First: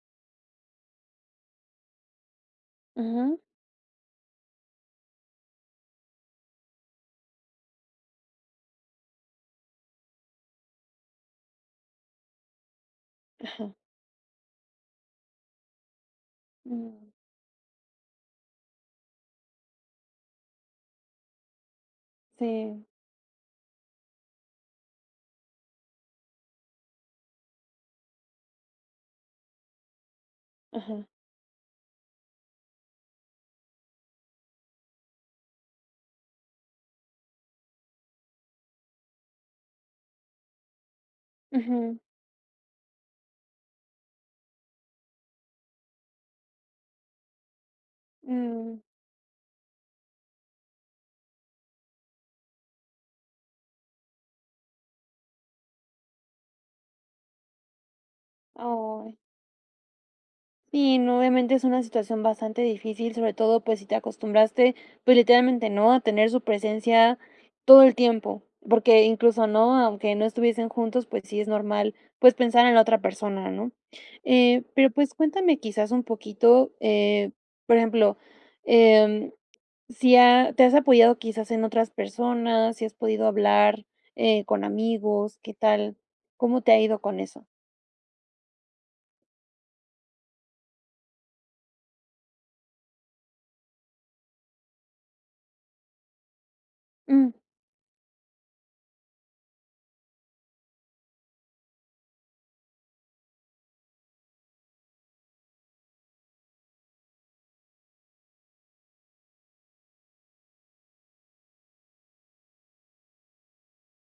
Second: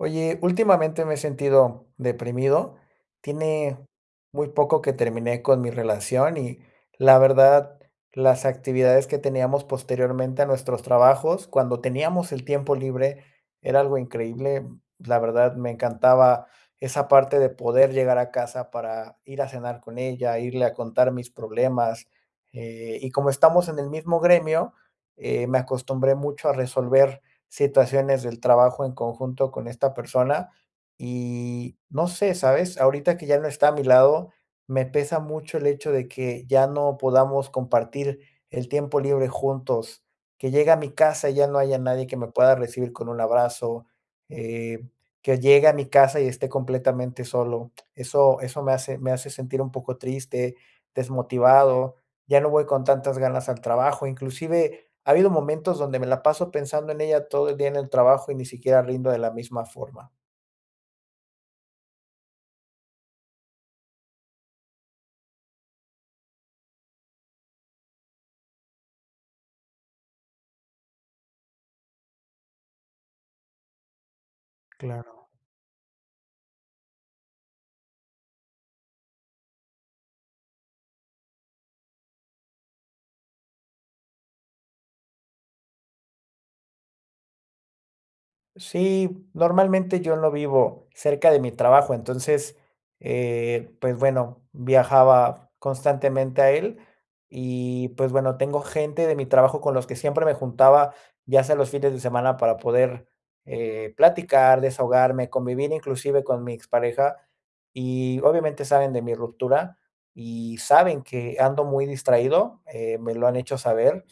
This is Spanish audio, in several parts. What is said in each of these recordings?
Oye, últimamente me he sentido deprimido. Ujú. Tiene muy poco que terminé con mi relación y la verdad, las actividades que teníamos posteriormente a nuestros trabajos cuando teníamos el tiempo libre Ajá. era algo increíble. La verdad, me encantaba esa Mm. parte de poder llegar a casa para ir a cenar con ella, irle a contar mis problemas, Sí. eh, y como estamos en el mismo gremio, eh, me acostumbré mucho a resolver situaciones del trabajo en conjunto con esta persona Ajá. y, no sé, ¿sabes? Ahorita que ya no está a mi lado, me pesa mucho el hecho de que ya no podamos compartir el tiempo libre juntos, que llegue a mi casa y ya no haya Ujú. nadie que me pueda recibir con un abrazo, eh, que llegue a mi casa y esté completamente solo. Eso eso me Mm. hace me hace sentir un poco triste, desmotivado. Ya no voy con tantas ganas al trabajo. Inclusive ha habido momentos donde me la paso pensando en ella todo el día en el trabajo y ni siquiera rindo Ay. de la misma forma. Sí, no, obviamente es una situación bastante difícil, sobre todo, pues si te acostumbraste, pues literalmente, ¿no? A tener su presencia todo el tiempo, porque incluso, ¿no? Aunque no estuviesen juntos, pues sí, es normal, pues, pensar en la otra persona, ¿no? Eh, pero pues Claro. cuéntame quizás un poquito. Eh, por ejemplo, eh, mm, sí, ah, ¿te has apoyado quizás en otras personas? ¿Si has podido hablar, eh, con amigos? ¿Qué tal? ¿Cómo te ha ido con eso? Sí, normalmente yo no vivo cerca de mi trabajo. Entonces, eh, pues bueno, viajaba constantemente a él Mm. y pues bueno, tengo gente de mi trabajo con los que siempre me juntaba, ya sea los fines de semana, para poder, eh, platicar, desahogarme, convivir inclusive con mi expareja y, obviamente, saben de mi ruptura y saben que ando muy distraído, eh, me lo han hecho saber.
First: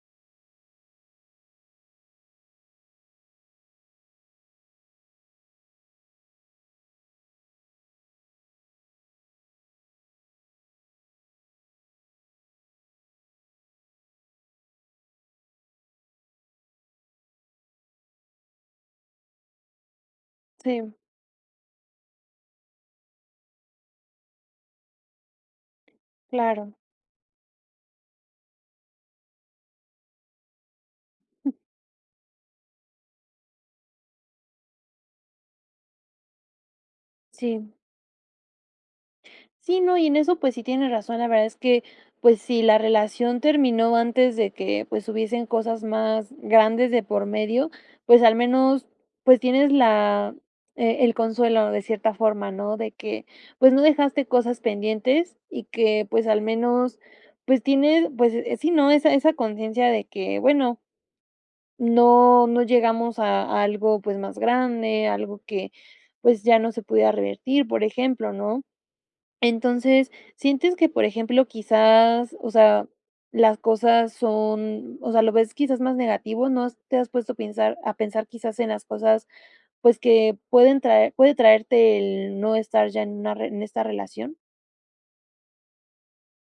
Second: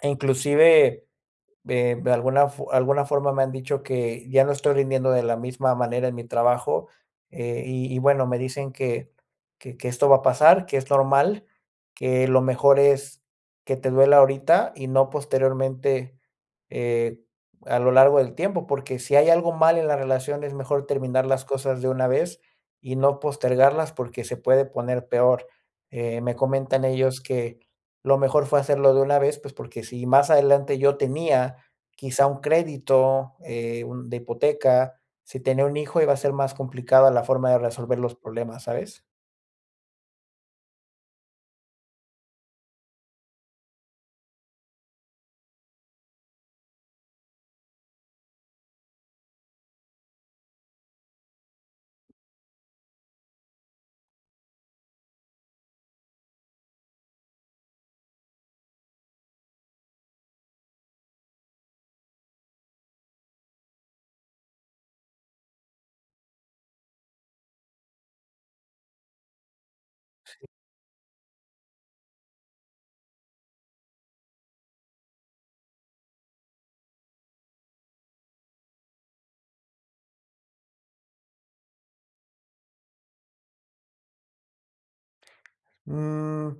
Inclusive, eh, de alguna fo alguna forma me han dicho que ya no estoy rindiendo de la misma manera en mi trabajo, eh, y y bueno, me dicen que que que esto va a pasar, que es normal, que lo mejor es que te duela ahorita y no posteriormente. Eh, a lo largo del tiempo, porque sí hay algo mal en la relación, es mejor Sí. terminar las cosas de una vez y no postergarlas porque se puede poner peor. Eh, me Claro. comentan ellos que lo mejor fue hacerlo de una vez, pues porque si más adelante yo tenía quizá un crédito, eh, un de hipoteca. Sí tenía un hijo, iba a ser más complicada la forma de Sí. resolver los problemas, ¿sabes? Sí, no, y en eso, pues sí, tienes razón. La verdad es que, pues sí, la relación terminó antes de que, pues, hubiesen cosas más grandes de por medio. Pues al menos, pues, tienes la e el consuelo de cierta forma, ¿no?, de que pues no dejaste cosas pendientes y que, pues, al menos, pues tienes, pues, eh, sí, ¿no?, Esa esa conciencia de que bueno No, no llegamos a algo, pues más grande, algo que, pues, ya no se pudiera revertir, por ejemplo, ¿no? Entonces, Sí. sientes que, por ejemplo, quizás, o sea, las cosas son, o sea, ¿lo ves quizás más negativo? ¿No has te has puesto a pensar a pensar quizás en las cosas, pues que pueden traer puede traerte el no estar ya en una en esta relación? Mm,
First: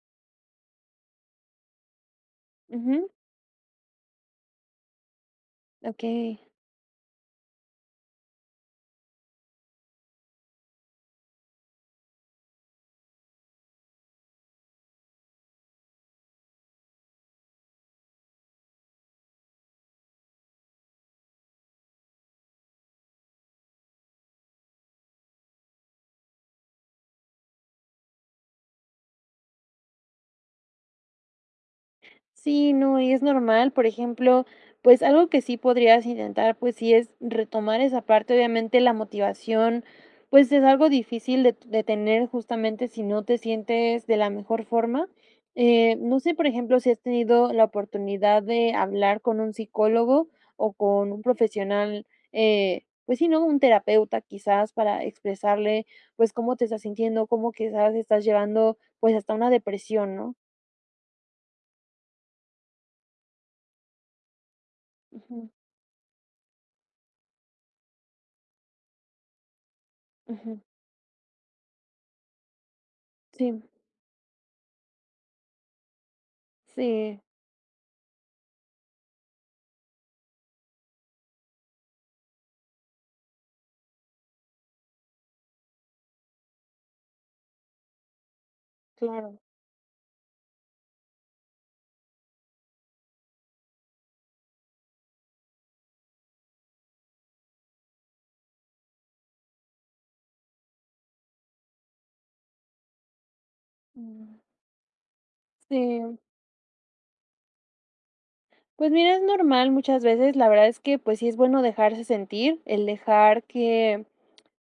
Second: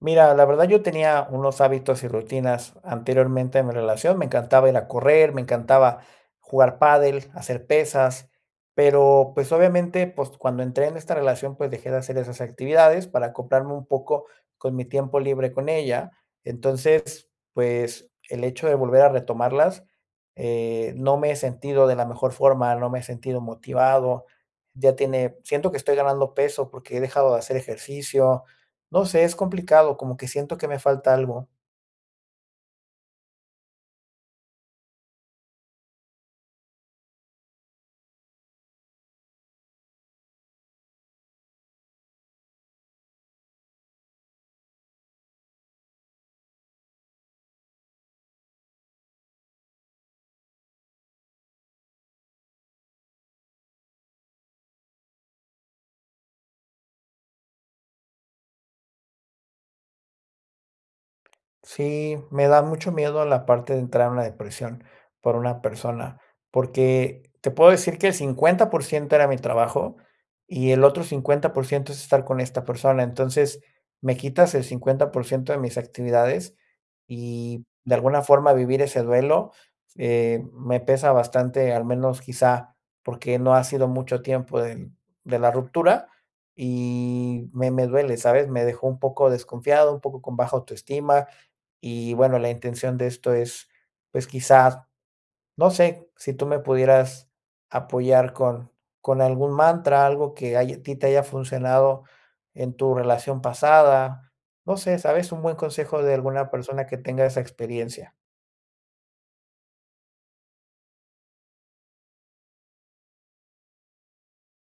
mira, la verdad, yo tenía unos hábitos y rutinas Ujú. anteriormente en mi relación. Me encantaba ir a correr, me encantaba Okey. jugar pádel, hacer pesas, pero pues, obviamente, pues, cuando entré en esta relación, pues dejé de hacer esas actividades para acoplarme un poco con mi tiempo libre con ella. Entonces pues, el hecho de volver a retomarlas, eh, no me he sentido de la mejor forma. No me he sentido motivado. Ya tiene siento que estoy ganando peso, porque, he dejado de hacer ejercicio. No sé, es complicado como que siento que me falta algo. Sí, no, y es normal, por ejemplo, pues, algo que sí podrías intentar, pues sí es retomar esa parte, obviamente la motivación, pues, es algo difícil de de tener justamente sí no te sientes de la mejor forma. Eh, no sé, por ejemplo, ¿sí has tenido la oportunidad de hablar con un psicólogo, o con un profesional? Eh, pues sí, ¿no?, un terapeuta, quizás para expresarle, pues, cómo te estás sintiendo, cómo quizás estás llevando, pues, hasta una depresión, ¿no? Sí, me da mucho miedo la parte de entrar en una depresión por Ujú. una persona, porque te puedo decir que el 50% era mi trabajo Ujú. y el otro 50% es estar con esta persona. Entonces, Sí. me quitas el 50% de mis actividades Sí. y de alguna forma vivir ese duelo, eh, me pesa bastante, al menos quizá, porque no ha sido mucho tiempo de de la ruptura y me me duele, ¿sabes?, me dejó un poco Claro. desconfiado, un poco con baja autoestima, y bueno, la intención de esto es, pues, quizás, no sé, si tú me pudieras apoyar con con algún mantra, algo que haya ti te haya funcionado, en tu relación pasada. Mm. No sé, ¿sabes?, un buen consejo, de Sí. alguna persona que tenga esa experiencia. Pues mira, es normal, muchas veces. La verdad es que pues sí, es bueno dejarse sentir, el dejar que,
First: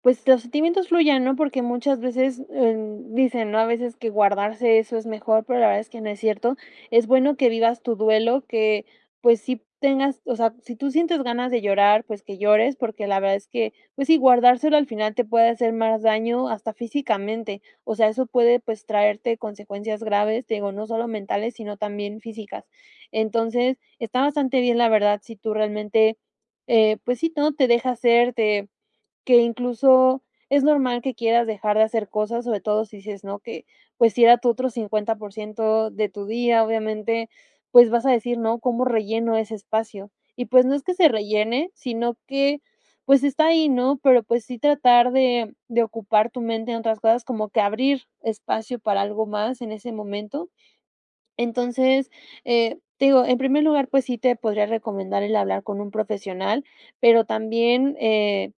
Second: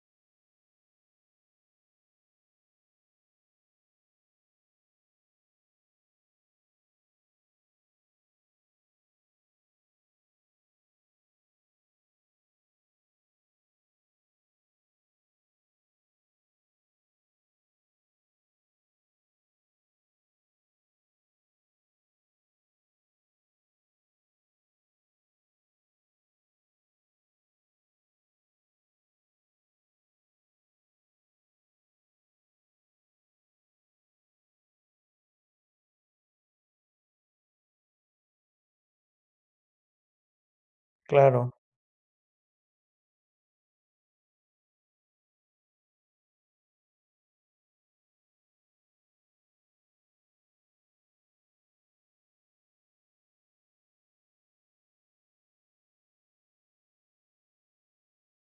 pues, los sentimientos fluyan, ¿no?, porque muchas veces, eh, dicen, ¿no?, a veces que guardarse eso es mejor, pero la verdad es que no es cierto. Es bueno, que vivas tu duelo que, pues, sí tengas, o sea, si tú sientes ganas de llorar, pues, que llores, porque la verdad es que, pues sí, guardárselo al final te puede hacer más daño hasta físicamente. O sea, eso puede, pues, traerte consecuencias graves. Te digo, no solo mentales, sino también físicas. Entonces, está bastante bien, la verdad, si tú realmente, eh, pues sí, todo te deja hacer de que incluso es normal que quieras dejar de hacer cosas, sobre todo, si dices no que, pues si era tu otro 50% de tu día, obviamente, pues, vas a decir, ¿no?, "¿Cómo relleno ese espacio?", y pues, no es que se Claro. rellene, sino que, pues, está ahí, ¿no?, pero, pues, sí tratar de de ocupar tu mente en otras cosas, como que abrir espacio para algo más en ese momento. Entonces, eh, te digo en primer lugar, pues sí, te podría recomendar el hablar con un profesional, pero también, eh,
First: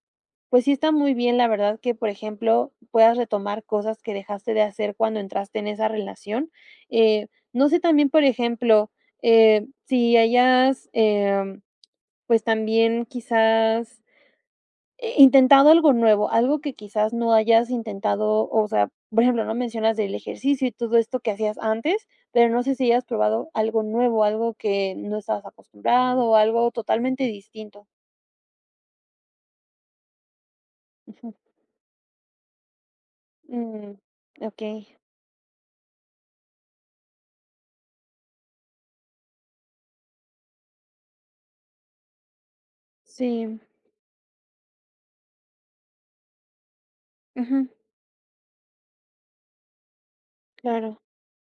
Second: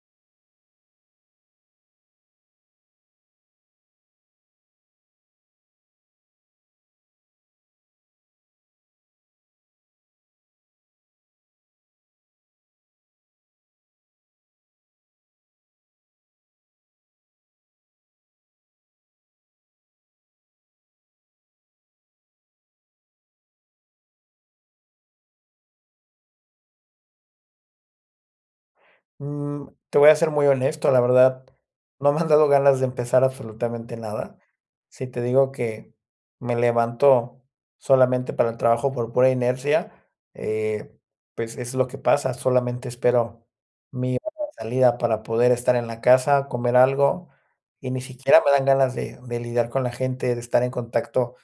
pues sí, está muy bien, la verdad que por ejemplo, puedas retomar cosas que dejaste de hacer cuando entraste en esa relación. Eh, no sé, también, por ejemplo, eh, si hayas, eh, pues, también quizás, eh, intentado algo nuevo, algo que, quizás, no hayas intentado. O sea, por ejemplo, ¿no?, mencionas el ejercicio y todo esto que hacías antes, pero, no sé, si hayas probado algo nuevo, algo que no estabas acostumbrado, o algo totalmente distinto. Mm, te voy a ser muy honesto. La Ujú. verdad, no me han dado ganas de empezar Mm, absolutamente nada. okey. Sí te digo que me levanto solamente para el trabajo por pura inercia, eh, pues es lo que pasa. Solamente espero Sí. mi hora de salida para poder estar en la casa, comer algo, Ujú. y ni siquiera me dan ganas de de lidiar con la gente, de estar en Claro. contacto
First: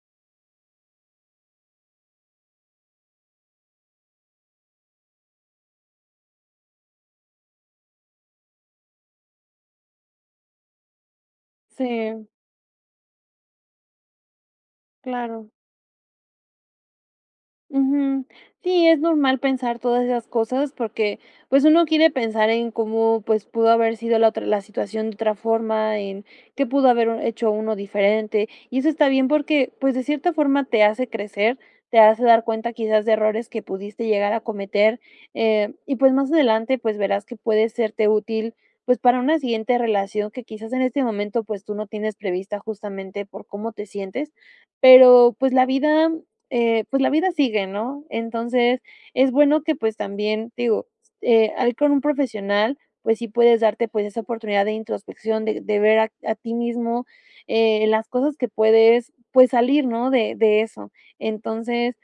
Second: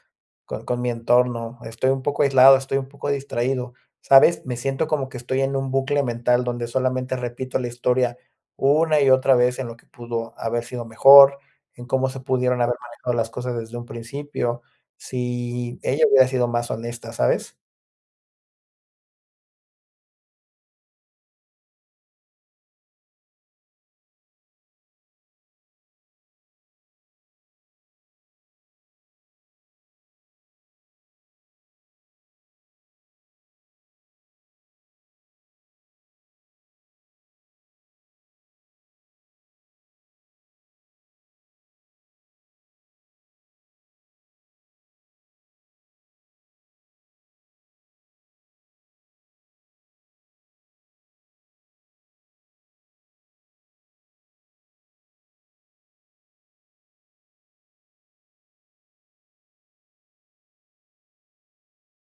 con con mi entorno. Estoy un poco aislado, estoy un poco distraído, ¿sabes?, me siento como que estoy en un bucle mental donde solamente repito la historia una y otra vez en lo que pudo haber sido mejor, en cómo se Sí. pudieron haber manejado las cosas desde un principio. Claro. Sí, ella hubiera sido más honesta, ¿sabes? Ujú. Sí, es normal pensar todas esas cosas porque, pues, uno quiere pensar en cómo, pues, pudo haber sido la otra la situación de otra forma en que pudo haber hecho uno diferente. Y eso está bien, porque, pues, de cierta forma te hace crecer, te hace dar cuenta, quizás de errores que pudiste llegar a cometer, eh, y pues, más adelante, pues verás que puede serte útil, pues para una siguiente relación que quizás en este momento, pues, tú no tienes prevista justamente por cómo te sientes, pero pues la vida, eh, pues la vida sigue, ¿no? Entonces es bueno que pues también digo, eh, ahí con un profesional, pues sí, puedes darte esa oportunidad de introspección, de de ver a a ti mismo, eh, las cosas que puedes, pues salir, ¿no?, de de eso. Entonces,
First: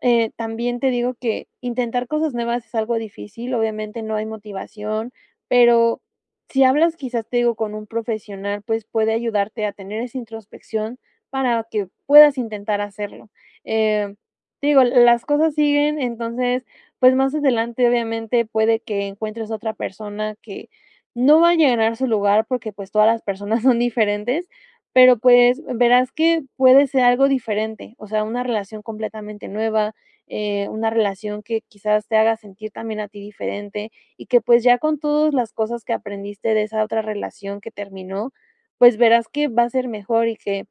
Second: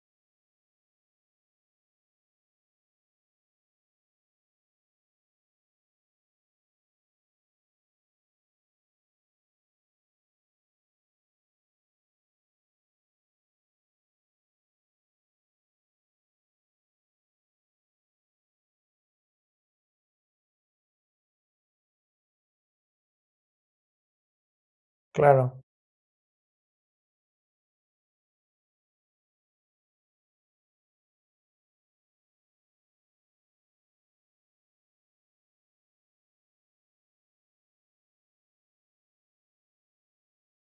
eh, también te digo que intentar cosas nuevas es algo difícil. Obviamente, no hay motivación, pero sí hablas, quizás te digo con un profesional, pues puede ayudarte a tener esa introspección para que puedas intentar hacerlo. Eh, te digo, las cosas siguen, entonces, pues más adelante, obviamente, puede que encuentres a otra persona que no va a llenar su lugar porque, pues, todas las personas son diferentes, pero, Claro. pues, verás que puede ser algo diferente. O sea, una relación completamente nueva, eh, una relación que quizás te haga sentir también a ti diferente y que, pues, ya con todas las cosas que aprendiste de esa otra relación que terminó. Pues verás que va a ser mejor y que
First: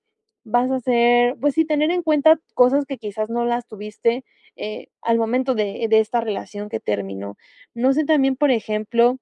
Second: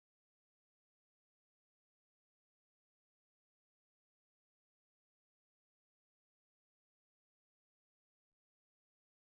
vas a ser, pues sí, tener en cuenta cosas que quizás no las tuviste, eh, al momento de de esta relación que terminó. No sé también, por ejemplo,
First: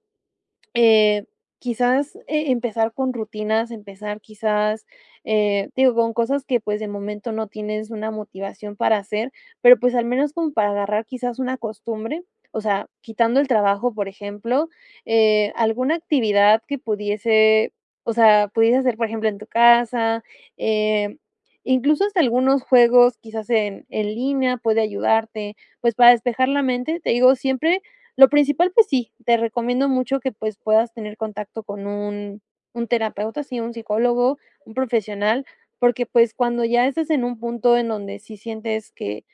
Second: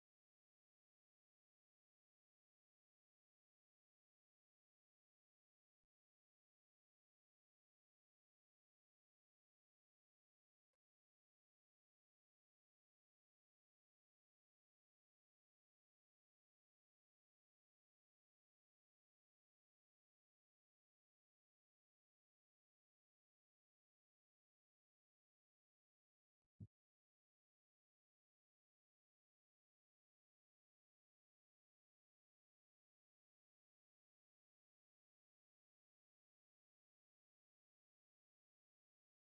eh, quizás, e empezar con rutinas, empezar, quizás, eh, digo, con cosas que, pues, de momento no tienes una motivación para hacer, pero pues al menos como para agarrar quizás una costumbre, o sea, quitando el trabajo, por ejemplo, eh, alguna actividad que pudiese o sea, pudieses hacer, por ejemplo, en tu casa. Em, incluso hasta algunos juegos, quizás en en línea, pueden ayudarte. Pues para despejar la mente, te digo siempre, lo principal, pues sí, te recomiendo mucho que, pues, puedas tener contacto con un un terapeuta. Sí, un psicólogo, un profesional, porque, pues, cuando ya estás en un punto en donde sí sientes que,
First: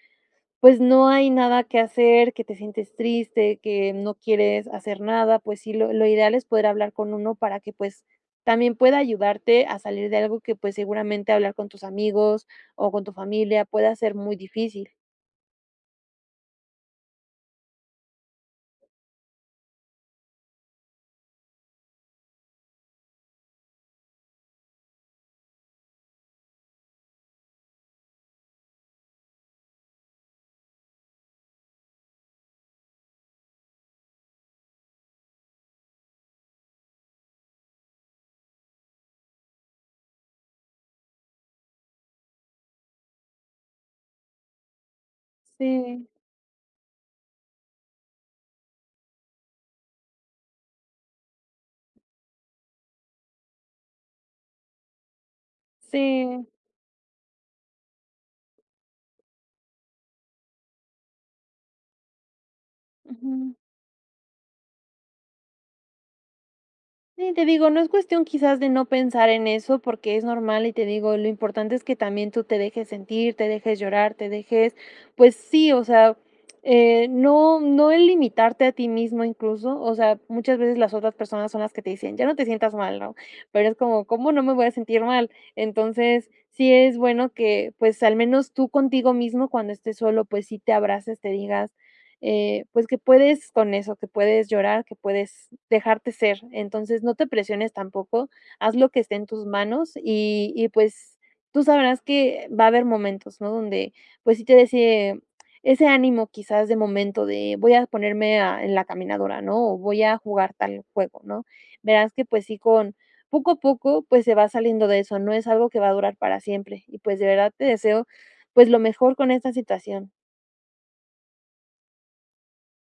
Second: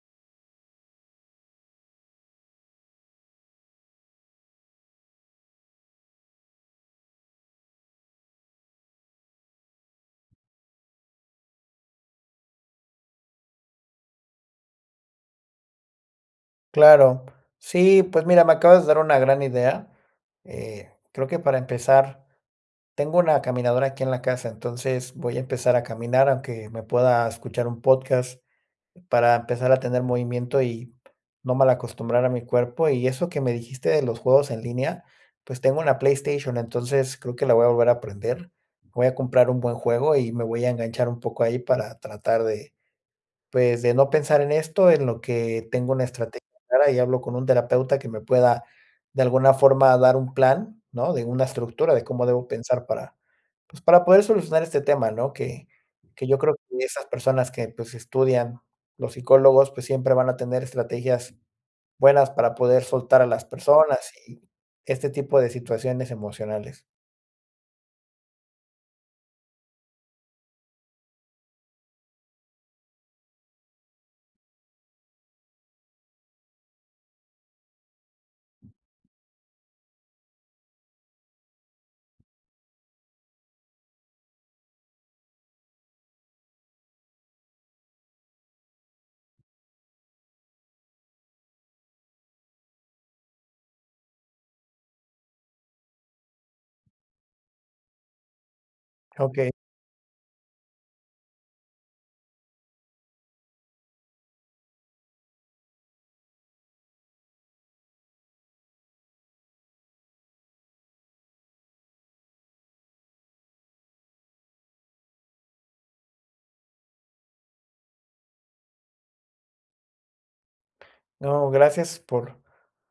pues, no hay nada que hacer, que te sientes triste, que no quieres hacer nada. Pues sí, lo lo ideal es poder hablar con uno para que, pues, también pueda ayudarte a salir de algo que, pues, seguramente hablar con tus amigos o con tu familia pueda ser muy difícil. Claro. Sí, pues mira, me acabas de dar una gran idea, eh, creo que para empezar tengo una caminadora aquí en la casa. Entonces voy a empezar a caminar, aunque me pueda escuchar un podcast, para empezar a tener movimiento y no mal acostumbrar a mi cuerpo. Y eso que me dijiste de los juegos en línea, pues, tengo una PlayStation. Entonces creo que la voy a volver a prender. Voy a comprar un buen juego y me voy a enganchar un poco ahí para tratar de pues, de no pensar en esto en lo que tengo una Sí. estrategia clara y hablo con un terapeuta que me pueda de alguna forma dar un plan, ¿no?, de una estructura de cómo debo pensar para, pues, para poder solucionar este tema, ¿no? Que que yo Sí. creo que esas personas que, pues, estudian, los psicólogos, pues siempre van a tener estrategias buenas para poder soltar a las Ujú. personas y este tipo de situaciones emocionales. Sí, te digo, no es cuestión quizás de no pensar en eso porque, es normal y te digo, lo importante es que también tú te dejes sentir, te dejes llorar, te dejes, pues sí, o sea, eh, no no es limitarte a ti mismo, incluso, o sea, muchas veces las otras personas son las que te dicen: "Ya no te sientas mal", ¿no?, pero es como: "¿Cómo no me voy a sentir mal?". Entonces sí, es bueno que, pues, al menos tú contigo mismo cuando estés solo, pues sí te abraces, te digas, eh, pues, que puedes con eso que puedes llorar, que puedes dejarte ser. Entonces no te presiones, tampoco haz lo que esté en tus Okey. manos y y pues, tú sabrás que va a haber momentos, ¿no? Donde, pues, sí te de ese ese ánimo, quizás de momento de voy a ponerme a en la caminadora, ¿no?, o voy a jugar tal juego, ¿no? Verás que, pues sí, con poco a poco, pues, se va saliendo de eso. No es algo que va a durar para siempre y pues, de verdad te deseo, pues, lo mejor con esta situación. No, gracias por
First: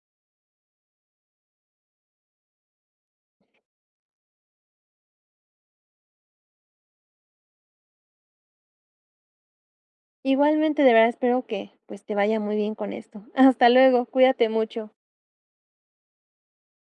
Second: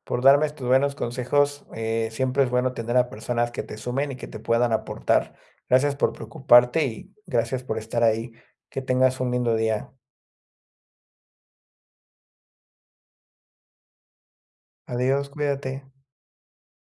por darme tus buenos consejos, eh, siempre es bueno tener a personas que te sumen y que te puedan aportar. Gracias por preocuparte y gracias por estar ahí. Que tengas un lindo día. Igualmente. De verdad, espero que pues, te vaya muy bien con esto. Hasta luego, cuídate mucho. Adiós, cuídate.